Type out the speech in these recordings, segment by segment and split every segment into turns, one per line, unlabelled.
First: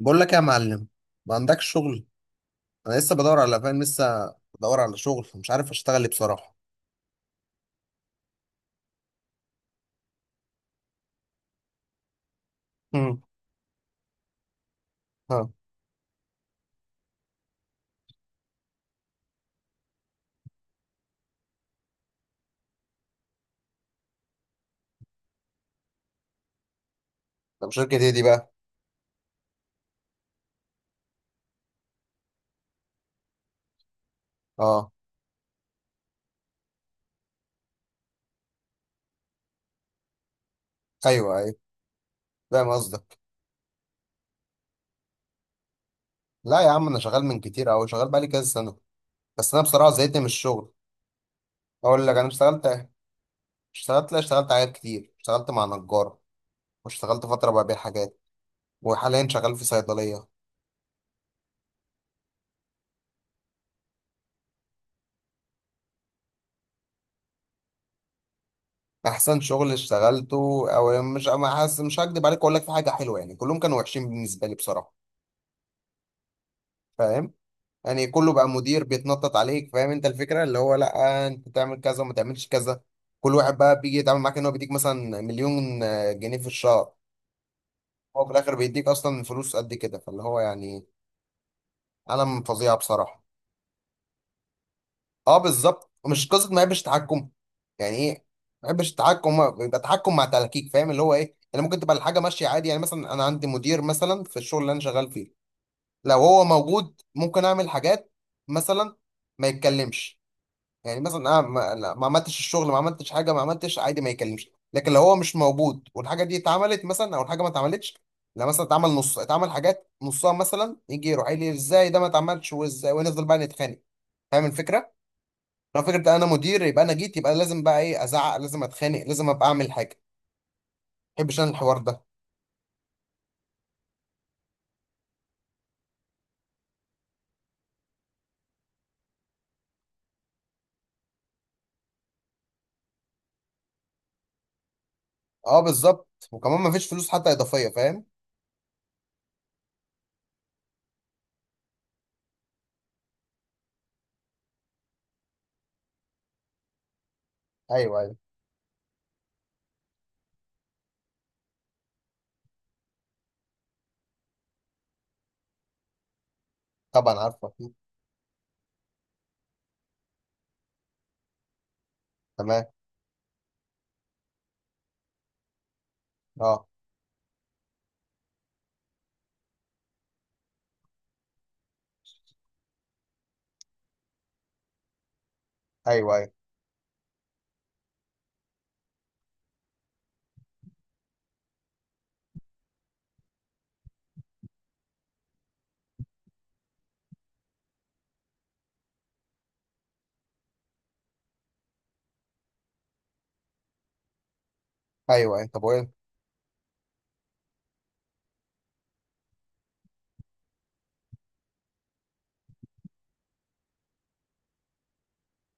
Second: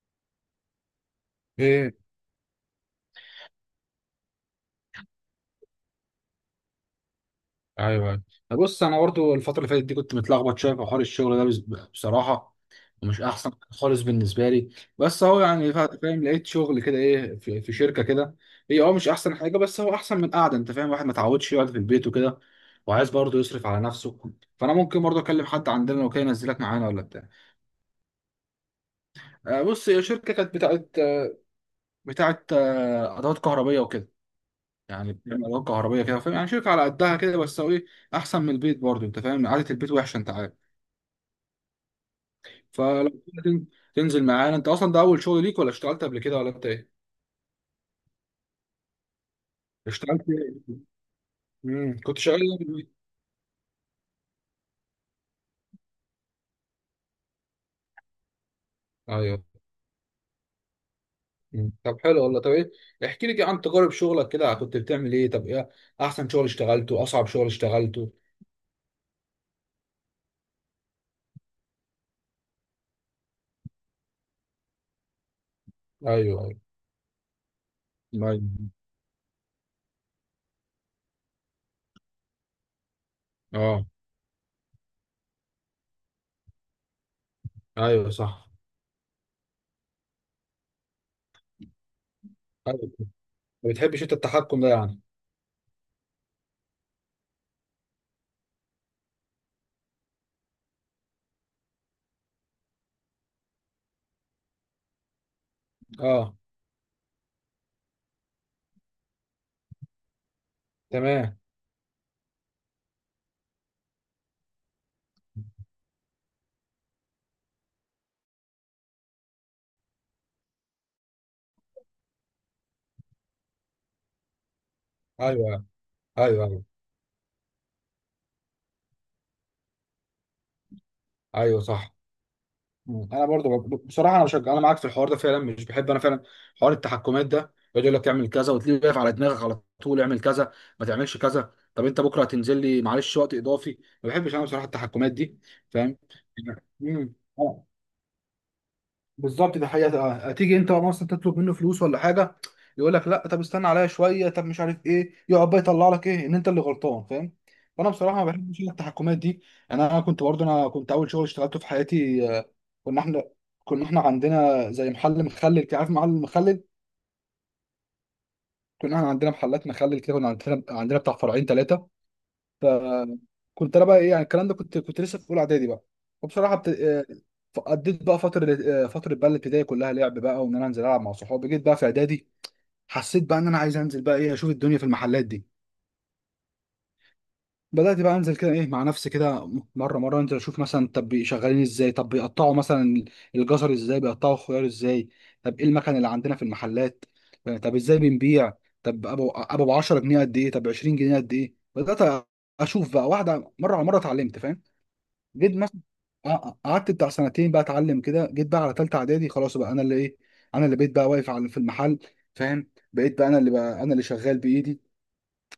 بقول لك يا معلم، ما عندكش
ايه.
شغل؟ انا لسه بدور على فاهم، لسه بدور على شغل، مش عارف اشتغل ايه بصراحه.
ايوه، ايوه، بص انا برضو الفتره اللي فاتت دي كنت متلخبط شويه في حوار الشغل ده بصراحه. ومش
امم.
احسن خالص بالنسبه لي. بس هو
ها،
يعني فاهم لقيت شغل كده ايه في شركه كده. هي مش احسن حاجه. بس هو احسن من قاعده انت فاهم. واحد ما اتعودش يقعد في البيت وكده، وعايز برضه يصرف على نفسه. فانا ممكن برضه اكلم حد عندنا لو كان ينزلك معانا ولا بتاع.
طب شركه ايه دي بقى؟
بص هي شركه كانت بتاعت ادوات كهربيه وكده.
اه،
يعني بتعمل علاقة كهربية كده فاهم. يعني شركة على قدها كده بس هو ايه، أحسن من البيت برضه. أنت فاهم قعدة البيت وحشة أنت عارف.
ايوه ايوه، فاهم
فلو
قصدك.
كده تنزل معانا. أنت أصلا ده أول شغل ليك، ولا اشتغلت قبل كده، ولا
لا
أنت
يا عم،
إيه؟
انا شغال من كتير قوي، شغال بقالي كذا سنه، بس انا بصراحه زهقت
اشتغلت
من
إيه؟
الشغل.
مم.
اقول لك
كنت
انا
شغال إيه في
اشتغلت.
البيت؟
اشتغلت لا اشتغلت حاجات كتير، اشتغلت مع نجار، واشتغلت فتره ببيع حاجات، وحاليا
أيوه.
شغال في صيدليه.
مم. طب حلو والله. طب إيه، احكي لي كده عن تجارب شغلك كده. كنت بتعمل إيه؟ طب إيه، أحسن شغل اشتغلته، أصعب شغل اشتغلته؟
احسن شغل اشتغلته؟ او مش ما حاسس، مش هكدب عليك، اقول لك في حاجه حلوه يعني، كلهم كانوا وحشين بالنسبه لي بصراحه.
أيوه. أيوه.
فاهم، يعني كله بقى
أيوه.
مدير بيتنطط عليك، فاهم انت الفكره، اللي هو لا انت تعمل كذا وما تعملش كذا. كل واحد بقى
أه.
بيجي يتعامل معاك ان هو بيديك مثلا مليون جنيه في الشهر.
أيوه
هو في
صح.
الاخر بيديك اصلا فلوس قد كده، فاللي هو يعني عالم فظيع
أيوه،
بصراحه.
ما بتحبش أنت التحكم ده يعني.
اه بالظبط، مش قصه ما يحبش تحكم. يعني ايه؟ ما يحبش التحكم، هو بيبقى تحكم مع تلكيك، فاهم اللي هو ايه، يعني ممكن تبقى الحاجه ماشيه عادي. يعني مثلا انا عندي مدير مثلا في الشغل اللي انا شغال فيه، لو
أه.
هو موجود ممكن اعمل حاجات. مثلا ما يتكلمش. يعني مثلا
تمام.
انا ما عملتش الشغل، ما عملتش حاجه، ما عملتش عادي، ما يكلمش. لكن لو هو مش موجود والحاجه دي اتعملت مثلا، او الحاجه ما اتعملتش، لا مثلا اتعمل نص، اتعمل حاجات نصها مثلا، يجي يروح قايل لي ازاي ده ما اتعملش وازاي، ونفضل بقى نتخانق. فاهم الفكره؟
أيوه. أيوه.
لو فكره انا مدير
أيوه.
يبقى انا جيت، يبقى لازم بقى ايه، ازعق، لازم اتخانق، لازم ابقى اعمل حاجه. ما بحبش انا
أيوه
الحوار
صح.
ده.
مم. انا برضو بصراحه انا بشجع، انا معاك في الحوار ده فعلا. مش بحب انا فعلا حوار التحكمات ده. يقعد يقول لك اعمل كذا، وتلاقيه واقف على دماغك على طول. اعمل كذا، ما تعملش كذا. طب انت بكره هتنزل لي معلش وقت اضافي. ما بحبش انا بصراحه التحكمات دي.
اه
فاهم.
بالظبط، وكمان ما فيش فلوس
مم.
حتى
اه.
اضافيه، فاهم.
بالظبط دي حقيقة. اه تيجي انت مثلا تطلب منه فلوس ولا حاجة، يقول لك لا طب استنى عليا شوية. طب مش عارف ايه، يقعد بقى يطلع لك ايه ان انت اللي غلطان فاهم. فانا
ايوه ايوه.
بصراحة ما بحبش التحكمات دي. يعني انا كنت اول شغل اشتغلته في حياتي. كنا احنا كنا احنا عندنا زي محل مخلل كده، عارف محل المخلل.
طبعا عارفه.
كنا احنا عندنا محلات مخلل كده. كنا عندنا بتاع فرعين ثلاثة.
تمام.
فكنت انا بقى ايه يعني الكلام ده، كنت لسه في اولى اعدادي بقى. وبصراحه
اه.
بت... آه، قضيت بقى فتره، فتره بقى الابتدائي كلها لعب بقى، وان انا انزل العب مع صحابي. جيت بقى في اعدادي. حسيت بقى ان انا عايز انزل بقى ايه، اشوف الدنيا في المحلات دي.
ايوه ايوه.
بدات بقى انزل كده ايه مع نفسي كده، مره مره انزل اشوف مثلا طب شغالين ازاي، طب بيقطعوا مثلا الجزر ازاي، بيقطعوا الخيار ازاي، طب ايه المكان اللي عندنا في المحلات، يعني طب ازاي بنبيع، طب ابو 10 جنيه قد ايه، طب 20 جنيه قد ايه. بدات اشوف بقى، واحده مره على مره اتعلمت فاهم.
ايوه ايوه،
جيت
طب
مثلا
وايه؟
قعدت بتاع سنتين بقى اتعلم كده. جيت بقى على تالتة اعدادي خلاص بقى. انا اللي ايه، انا اللي بقيت بقى واقف على في المحل فاهم. بقيت بقى انا اللي شغال بايدي،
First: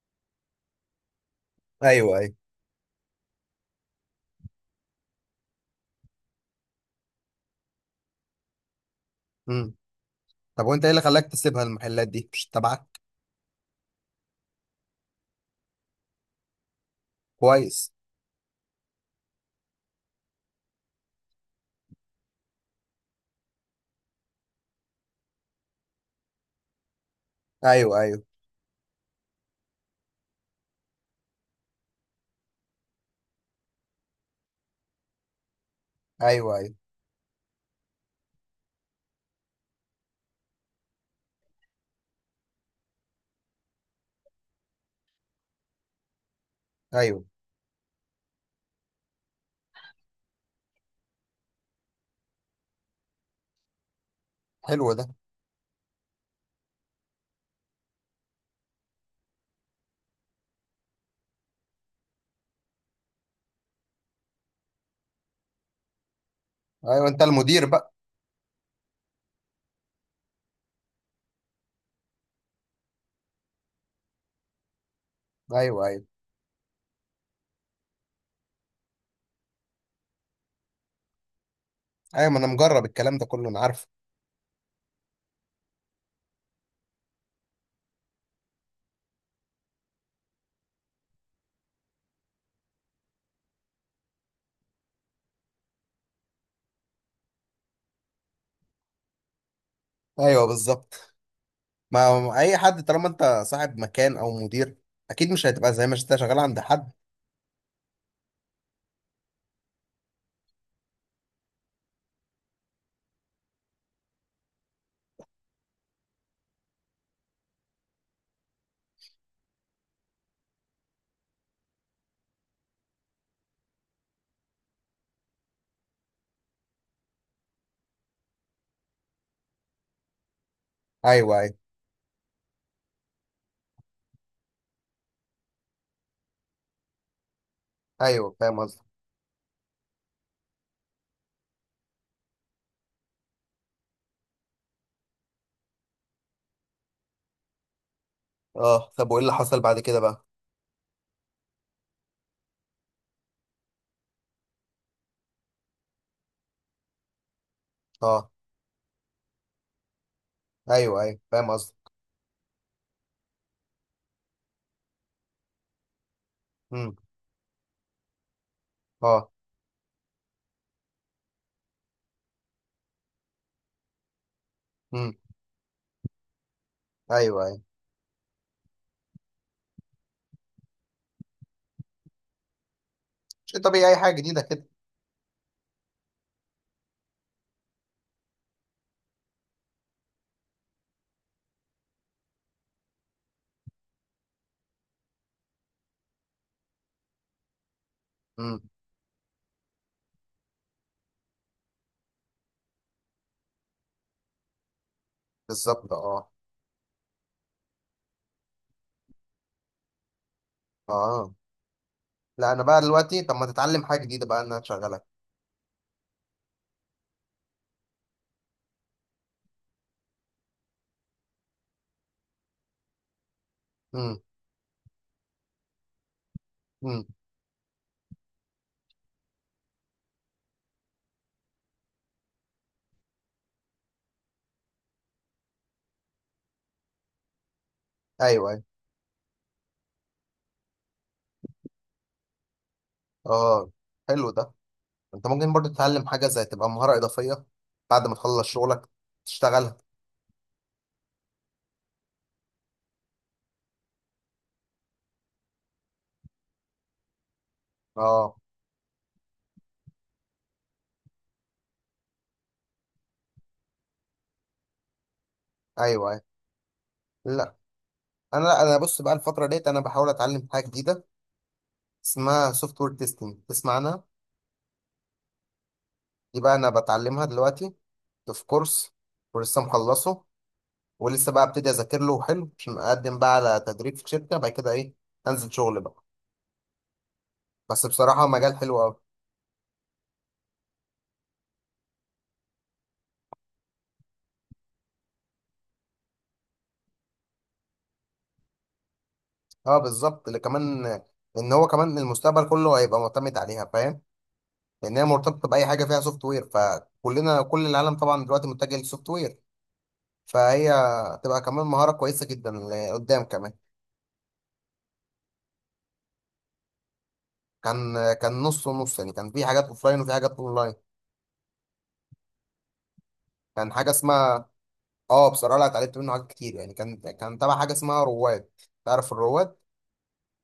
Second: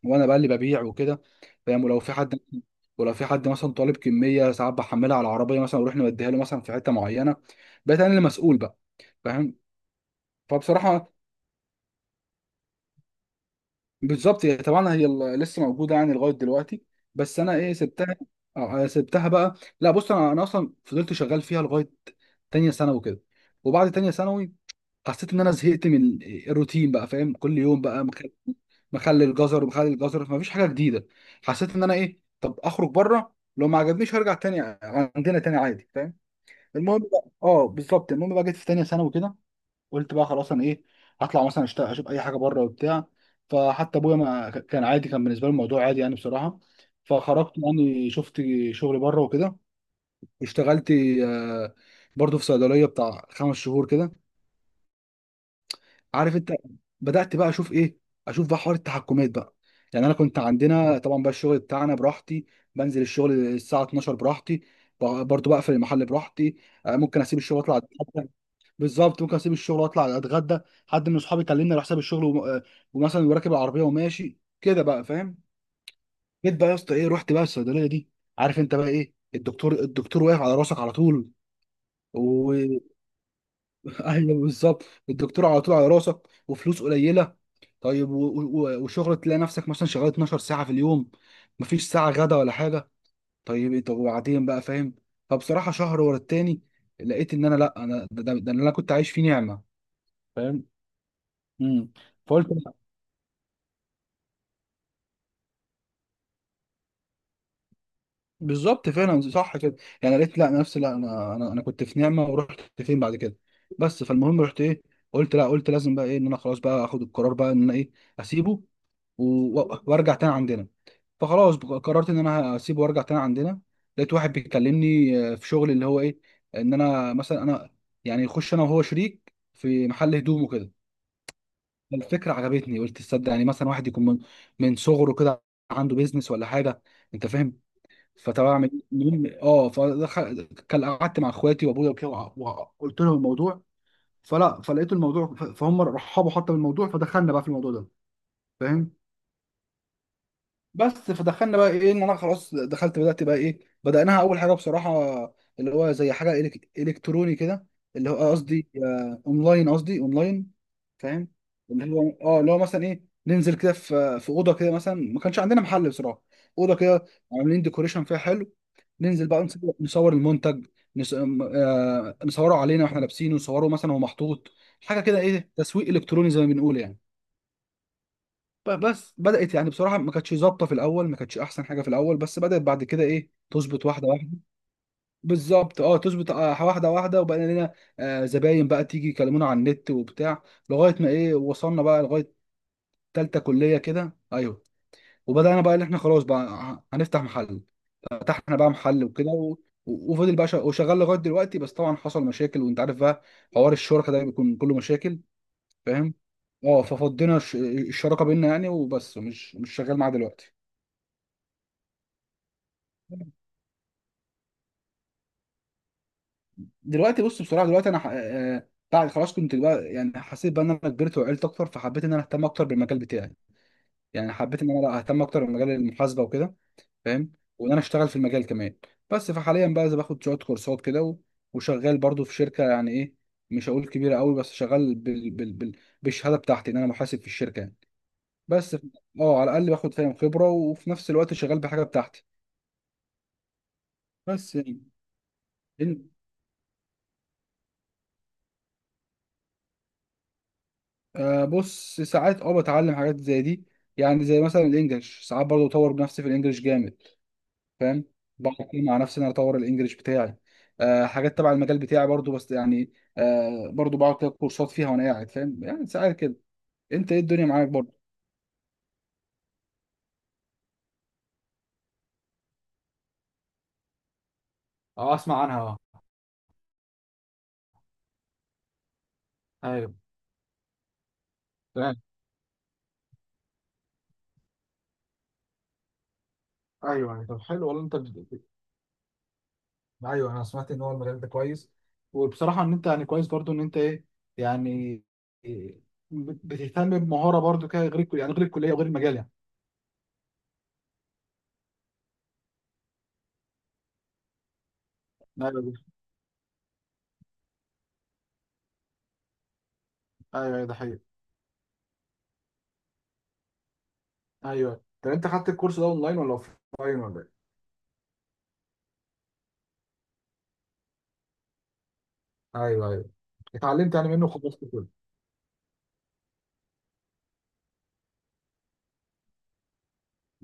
وانا بقى اللي ببيع وكده فاهم. ولو في
ايوه
حد ولو في حد مثلا طالب كمية، ساعات بحملها على العربية مثلا واروح نوديها له مثلا في حتة معينة. بقيت انا اللي مسؤول بقى فاهم.
ايوه، طب وانت ايه اللي
فبصراحة.
خلاك تسيبها المحلات دي مش تبعك؟
بالظبط، هي طبعا لسه موجوده يعني لغايه دلوقتي. بس انا ايه
كويس.
سبتها؟ سبتها بقى، لا بص، انا اصلا فضلت شغال فيها لغايه تانية ثانوي كده. وبعد تانية ثانوي، حسيت ان انا زهقت من الروتين بقى فاهم. كل يوم
ايوه
بقى
ايوه.
مخلي، مخلي الجزر ومخلي الجزر، فمفيش حاجه جديده. حسيت ان انا ايه، طب اخرج بره لو ما عجبنيش هرجع تاني. عندنا تاني عادي فاهم.
ايوه ايوه.
المهم بقى. اه، بالظبط. المهم بقى جيت في تانية ثانوي كده. قلت بقى خلاص، انا ايه، هطلع مثلا اشتغل اشوف اي حاجه بره وبتاع. فحتى ابويا ما كان عادي، كان بالنسبه له الموضوع عادي يعني بصراحه.
ايوه.
فخرجت يعني شفت شغل بره وكده، اشتغلت آه، برضه في صيدليه بتاع 5 شهور كده،
حلو ده.
عارف انت. بدات بقى اشوف ايه، اشوف بقى حوار التحكمات بقى. يعني انا كنت عندنا طبعا بقى الشغل بتاعنا براحتي، بنزل الشغل الساعه 12 براحتي، برضه بقفل المحل براحتي.
ايوه، انت
ممكن اسيب الشغل
المدير
اطلع.
بقى.
بالظبط، ممكن اسيب الشغل واطلع اتغدى. حد من اصحابي كلمني على حساب الشغل وم... آه، ومثلا وراكب العربيه وماشي كده بقى فاهم.
ايوه ايوه.
جيت بقى يا اسطى ايه، رحت بقى الصيدليه دي عارف انت بقى ايه، الدكتور واقف على راسك على طول
ايوه، ما انا
و
مجرب الكلام ده كله، انا عارفه.
ايوه بالظبط، الدكتور على طول على راسك، وفلوس قليله. طيب وشغل تلاقي نفسك مثلا شغال 12 ساعه في اليوم، مفيش ساعه غدا ولا حاجه. طب وبعدين بقى فاهم. فبصراحه شهر ورا التاني. لقيت ان انا لا، انا ده اللي انا كنت عايش فيه نعمه
ايوه
فاهم.
بالظبط.
امم.
ما
فقلت.
اي حد طالما انت صاحب مكان او مدير، اكيد مش هتبقى زي ما انت شغال عند حد.
بالظبط فعلا صح كده. يعني قالت لا نفسي، لا انا كنت في نعمه، ورحت فين بعد كده؟ بس فالمهم رحت ايه، قلت لا، قلت لازم بقى ايه ان انا خلاص بقى اخد القرار بقى ان انا ايه، اسيبه وارجع تاني عندنا. فخلاص قررت ان انا هسيبه وارجع تاني عندنا. لقيت واحد بيكلمني في شغل اللي هو ايه، ان انا مثلا انا يعني يخش انا وهو شريك في محل هدوم وكده.
ايوه ايوه.
الفكره عجبتني، قلت تصدق يعني مثلا واحد يكون من صغره كده عنده بيزنس ولا حاجه، انت فاهم.
ايوه،
فطبعا
فاهم
اعمل إيه؟
قصدك.
المهم فدخل كان قعدت مع اخواتي وابويا وكده وقلت لهم الموضوع. فلا، فلقيت الموضوع فهم رحبوا حتى بالموضوع. فدخلنا بقى في الموضوع ده
اه،
فاهم.
طب وايه اللي حصل بعد كده بقى؟
بس فدخلنا بقى ايه، ان انا خلاص دخلت، بدات بقى ايه بدأناها اول حاجه بصراحه، اللي هو زي حاجه الكتروني كده، اللي هو
اه،
قصدي اونلاين
ايوه ايوه،
فاهم.
فاهم قصدك.
اللي هو مثلا ايه، ننزل كده في اوضه كده. مثلا ما كانش عندنا محل بصراحه، اوضه
امم.
كده عاملين ديكوريشن فيها حلو. ننزل
اه.
بقى نصور المنتج، نس... م- آه، نصوره علينا واحنا لابسينه، نصوره مثلا وهو محطوط، حاجه
امم.
كده ايه، تسويق الكتروني زي ما بنقول يعني.
ايوه ايوه.
بس بدات يعني بصراحه ما كانتش ظابطه في الاول، ما كانتش احسن حاجه في الاول، بس بدات بعد كده ايه
شيء
تظبط
طبيعي، اي
واحده
حاجه
واحده.
جديده كده.
بالظبط. اه، تظبط واحده واحده. وبقى لنا زباين بقى تيجي يكلمونا على النت وبتاع، لغايه ما ايه، وصلنا بقى لغايه تالتة كليه كده. ايوه، وبدانا بقى ان احنا خلاص بقى هنفتح محل. فتحنا
امم.
بقى محل وكده وفضل بقى وشغال لغايه دلوقتي. بس طبعا حصل مشاكل وانت عارف بقى. حوار الشركه ده بيكون كله مشاكل.
بالظبط.
فاهم.
اه.
اه، ففضينا الشراكه بينا يعني وبس، مش شغال معاه دلوقتي.
اه لا، انا بقى دلوقتي، طب ما تتعلم حاجه جديده بقى، ان انا اشغلك.
دلوقتي بص بصراحه، دلوقتي انا بعد خلاص كنت بقى يعني حسيت بقى ان انا كبرت وعقلت اكتر، فحبيت ان انا اهتم اكتر بالمجال بتاعي.
امم.
يعني حبيت ان انا لا اهتم اكتر بمجال المحاسبه وكده
امم.
فاهم. وان انا اشتغل في المجال كمان. بس فحاليا بقى زي باخد شويه كورسات كده وشغال برضو في شركه. يعني ايه، مش هقول كبيره قوي، بس شغال بالشهاده بتاعتي ان انا محاسب في الشركه يعني.
ايوه ايوه.
بس اه على الاقل باخد فاهم خبره، وفي نفس الوقت شغال بحاجه بتاعتي.
اه، حلو ده.
بس يعني
انت ممكن برضو تتعلم
إن...
حاجه، زي تبقى مهاره اضافيه بعد ما تخلص شغلك تشتغلها.
بص ساعات بتعلم حاجات زي دي. يعني زي مثلا الانجليش، ساعات برضو بطور بنفسي في الانجليش جامد فاهم.
اه.
بقعد كتير مع نفسي إن انا اطور الانجليش بتاعي. حاجات تبع المجال بتاعي برضو بس يعني. برضو بقعد كده كورسات فيها وانا قاعد فاهم يعني
ايوه
ساعات
ايوه.
كده. انت ايه الدنيا
لا
معاك برضو؟
لا انا بص بقى، الفتره ديت انا بحاول اتعلم حاجه جديده اسمها سوفت وير تيستنج، تسمع عنها؟
اه اسمع عنها. اه.
دي بقى انا بتعلمها دلوقتي، في كورس، ولسه
ايوه.
مخلصه، ولسه بقى ابتدي
تمام.
اذاكر له حلو، عشان اقدم بقى على تدريب في شركه بعد كده ايه، انزل شغل بقى.
ايوه، يعني طب حلو والله.
بس
انت
بصراحه مجال حلو قوي.
ايوه، انا سمعت ان هو المجال ده كويس. وبصراحه ان انت يعني كويس برضو، ان انت ايه يعني إيه، بتهتم بمهاره برضو كده، غير الكل- يعني غير الكليه وغير المجال يعني.
اه بالظبط، اللي كمان ان هو كمان المستقبل كله هيبقى معتمد عليها، فاهم، لان هي مرتبطه باي حاجه
ايوه،
فيها سوفت وير، فكلنا كل العالم طبعا دلوقتي متجه للسوفت وير،
ايوه، أيوة،
فهي
ده حقيقي.
تبقى كمان مهاره كويسه جدا لقدام كمان.
ايوه، طب انت خدت الكورس ده اونلاين ولا اوفلاين ولا إيه؟
كان نص ونص يعني، كان في حاجات اوفلاين وفي حاجات اونلاين.
ايوه، ايوه،
كان حاجه
اتعلمت يعني منه
اسمها،
خبرات كتير.
اه بصراحه لا اتعلمت منه حاجات كتير يعني، كان تبع حاجه اسمها رواد، تعرف الرواد؟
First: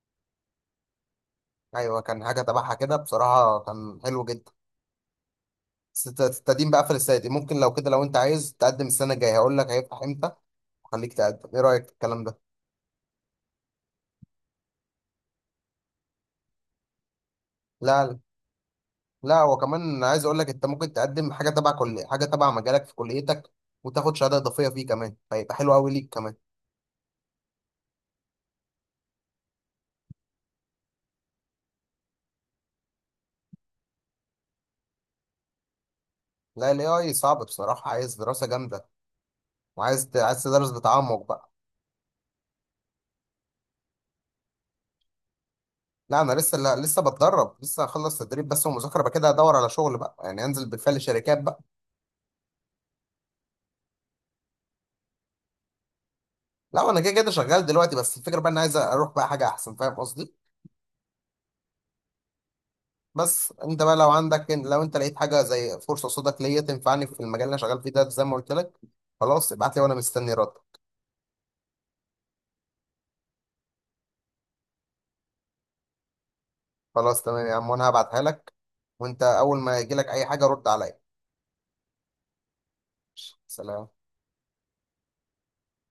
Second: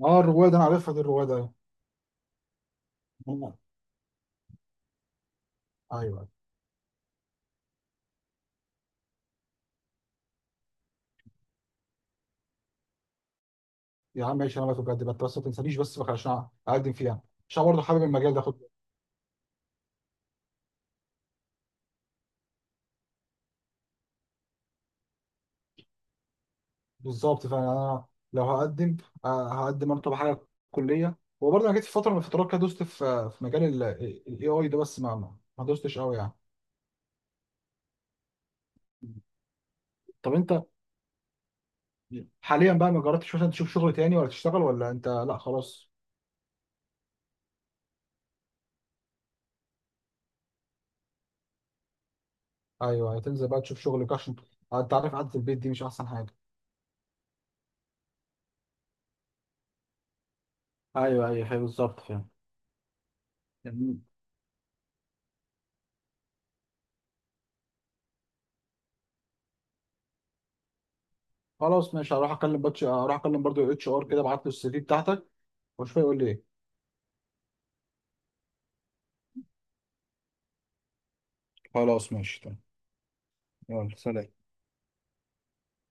اه الروايه دي انا عارفها، دي الروايه دي. ايوه.
ايوه، كان حاجه تبعها كده،
ايوه.
بصراحه كان حلو جدا. بس الت-
أيوة.
التقديم بقى قفل السنه دي. ممكن لو كده، لو انت عايز تقدم السنه الجايه هقول لك هيفتح امتى، خليك تقدم. ايه رايك في الكلام ده؟
يا عم ماشي، انا بقى بجد بقى بس ما تنسانيش بس بقى عشان اقدم فيها، عشان برضه حابب
لا لا.
المجال ده خد.
لا، وكمان عايز اقول لك، انت ممكن تقدم حاجه تبع كل حاجه تبع مجالك في كليتك، وتاخد شهاده اضافيه فيه كمان، فيبقى حلو قوي ليك كمان.
بالظبط، فانا لو هقدم انا طبعا حاجه كليه. وبرضه انا جيت في فتره من الفترات كده دوست في مجال الاي اي ده، بس ما دوستش قوي يعني.
لا الاي اي صعب بصراحه، عايز دراسه جامده،
طب
عايز
انت
تدرس بتعمق بقى.
حاليا بقى ما جربتش مثلا تشوف شغل تاني ولا تشتغل ولا انت لا خلاص؟
لا انا لسه، لا لسه بتدرب، لسه هخلص تدريب بس ومذاكره بقى كده، ادور على شغل بقى يعني، انزل بالفعل شركات بقى.
ايوه، تنزل بقى تشوف شغل، عشان انت عارف قعده البيت دي مش احسن حاجه.
لا انا كده كده شغال دلوقتي، بس الفكره بقى انا عايز اروح بقى حاجه احسن، فاهم قصدي.
ايوه، ايوه، أيوة، بالظبط فاهم.
بس انت بقى
جميل.
لو عندك، لو انت لقيت حاجه زي فرصه قصادك ليا تنفعني في المجال اللي انا شغال فيه ده، زي ما قلت لك، خلاص ابعت لي وانا مستني رد.
خلاص ماشي، هروح اكلم برضو HR كده، ابعت له CV بتاعتك واشوف هيقول لي ايه.
خلاص تمام يا عم، وانا هبعتها لك، وانت اول ما يجي لك اي حاجه رد عليا.
خلاص ماشي تمام.
سلام.
يلا سلام.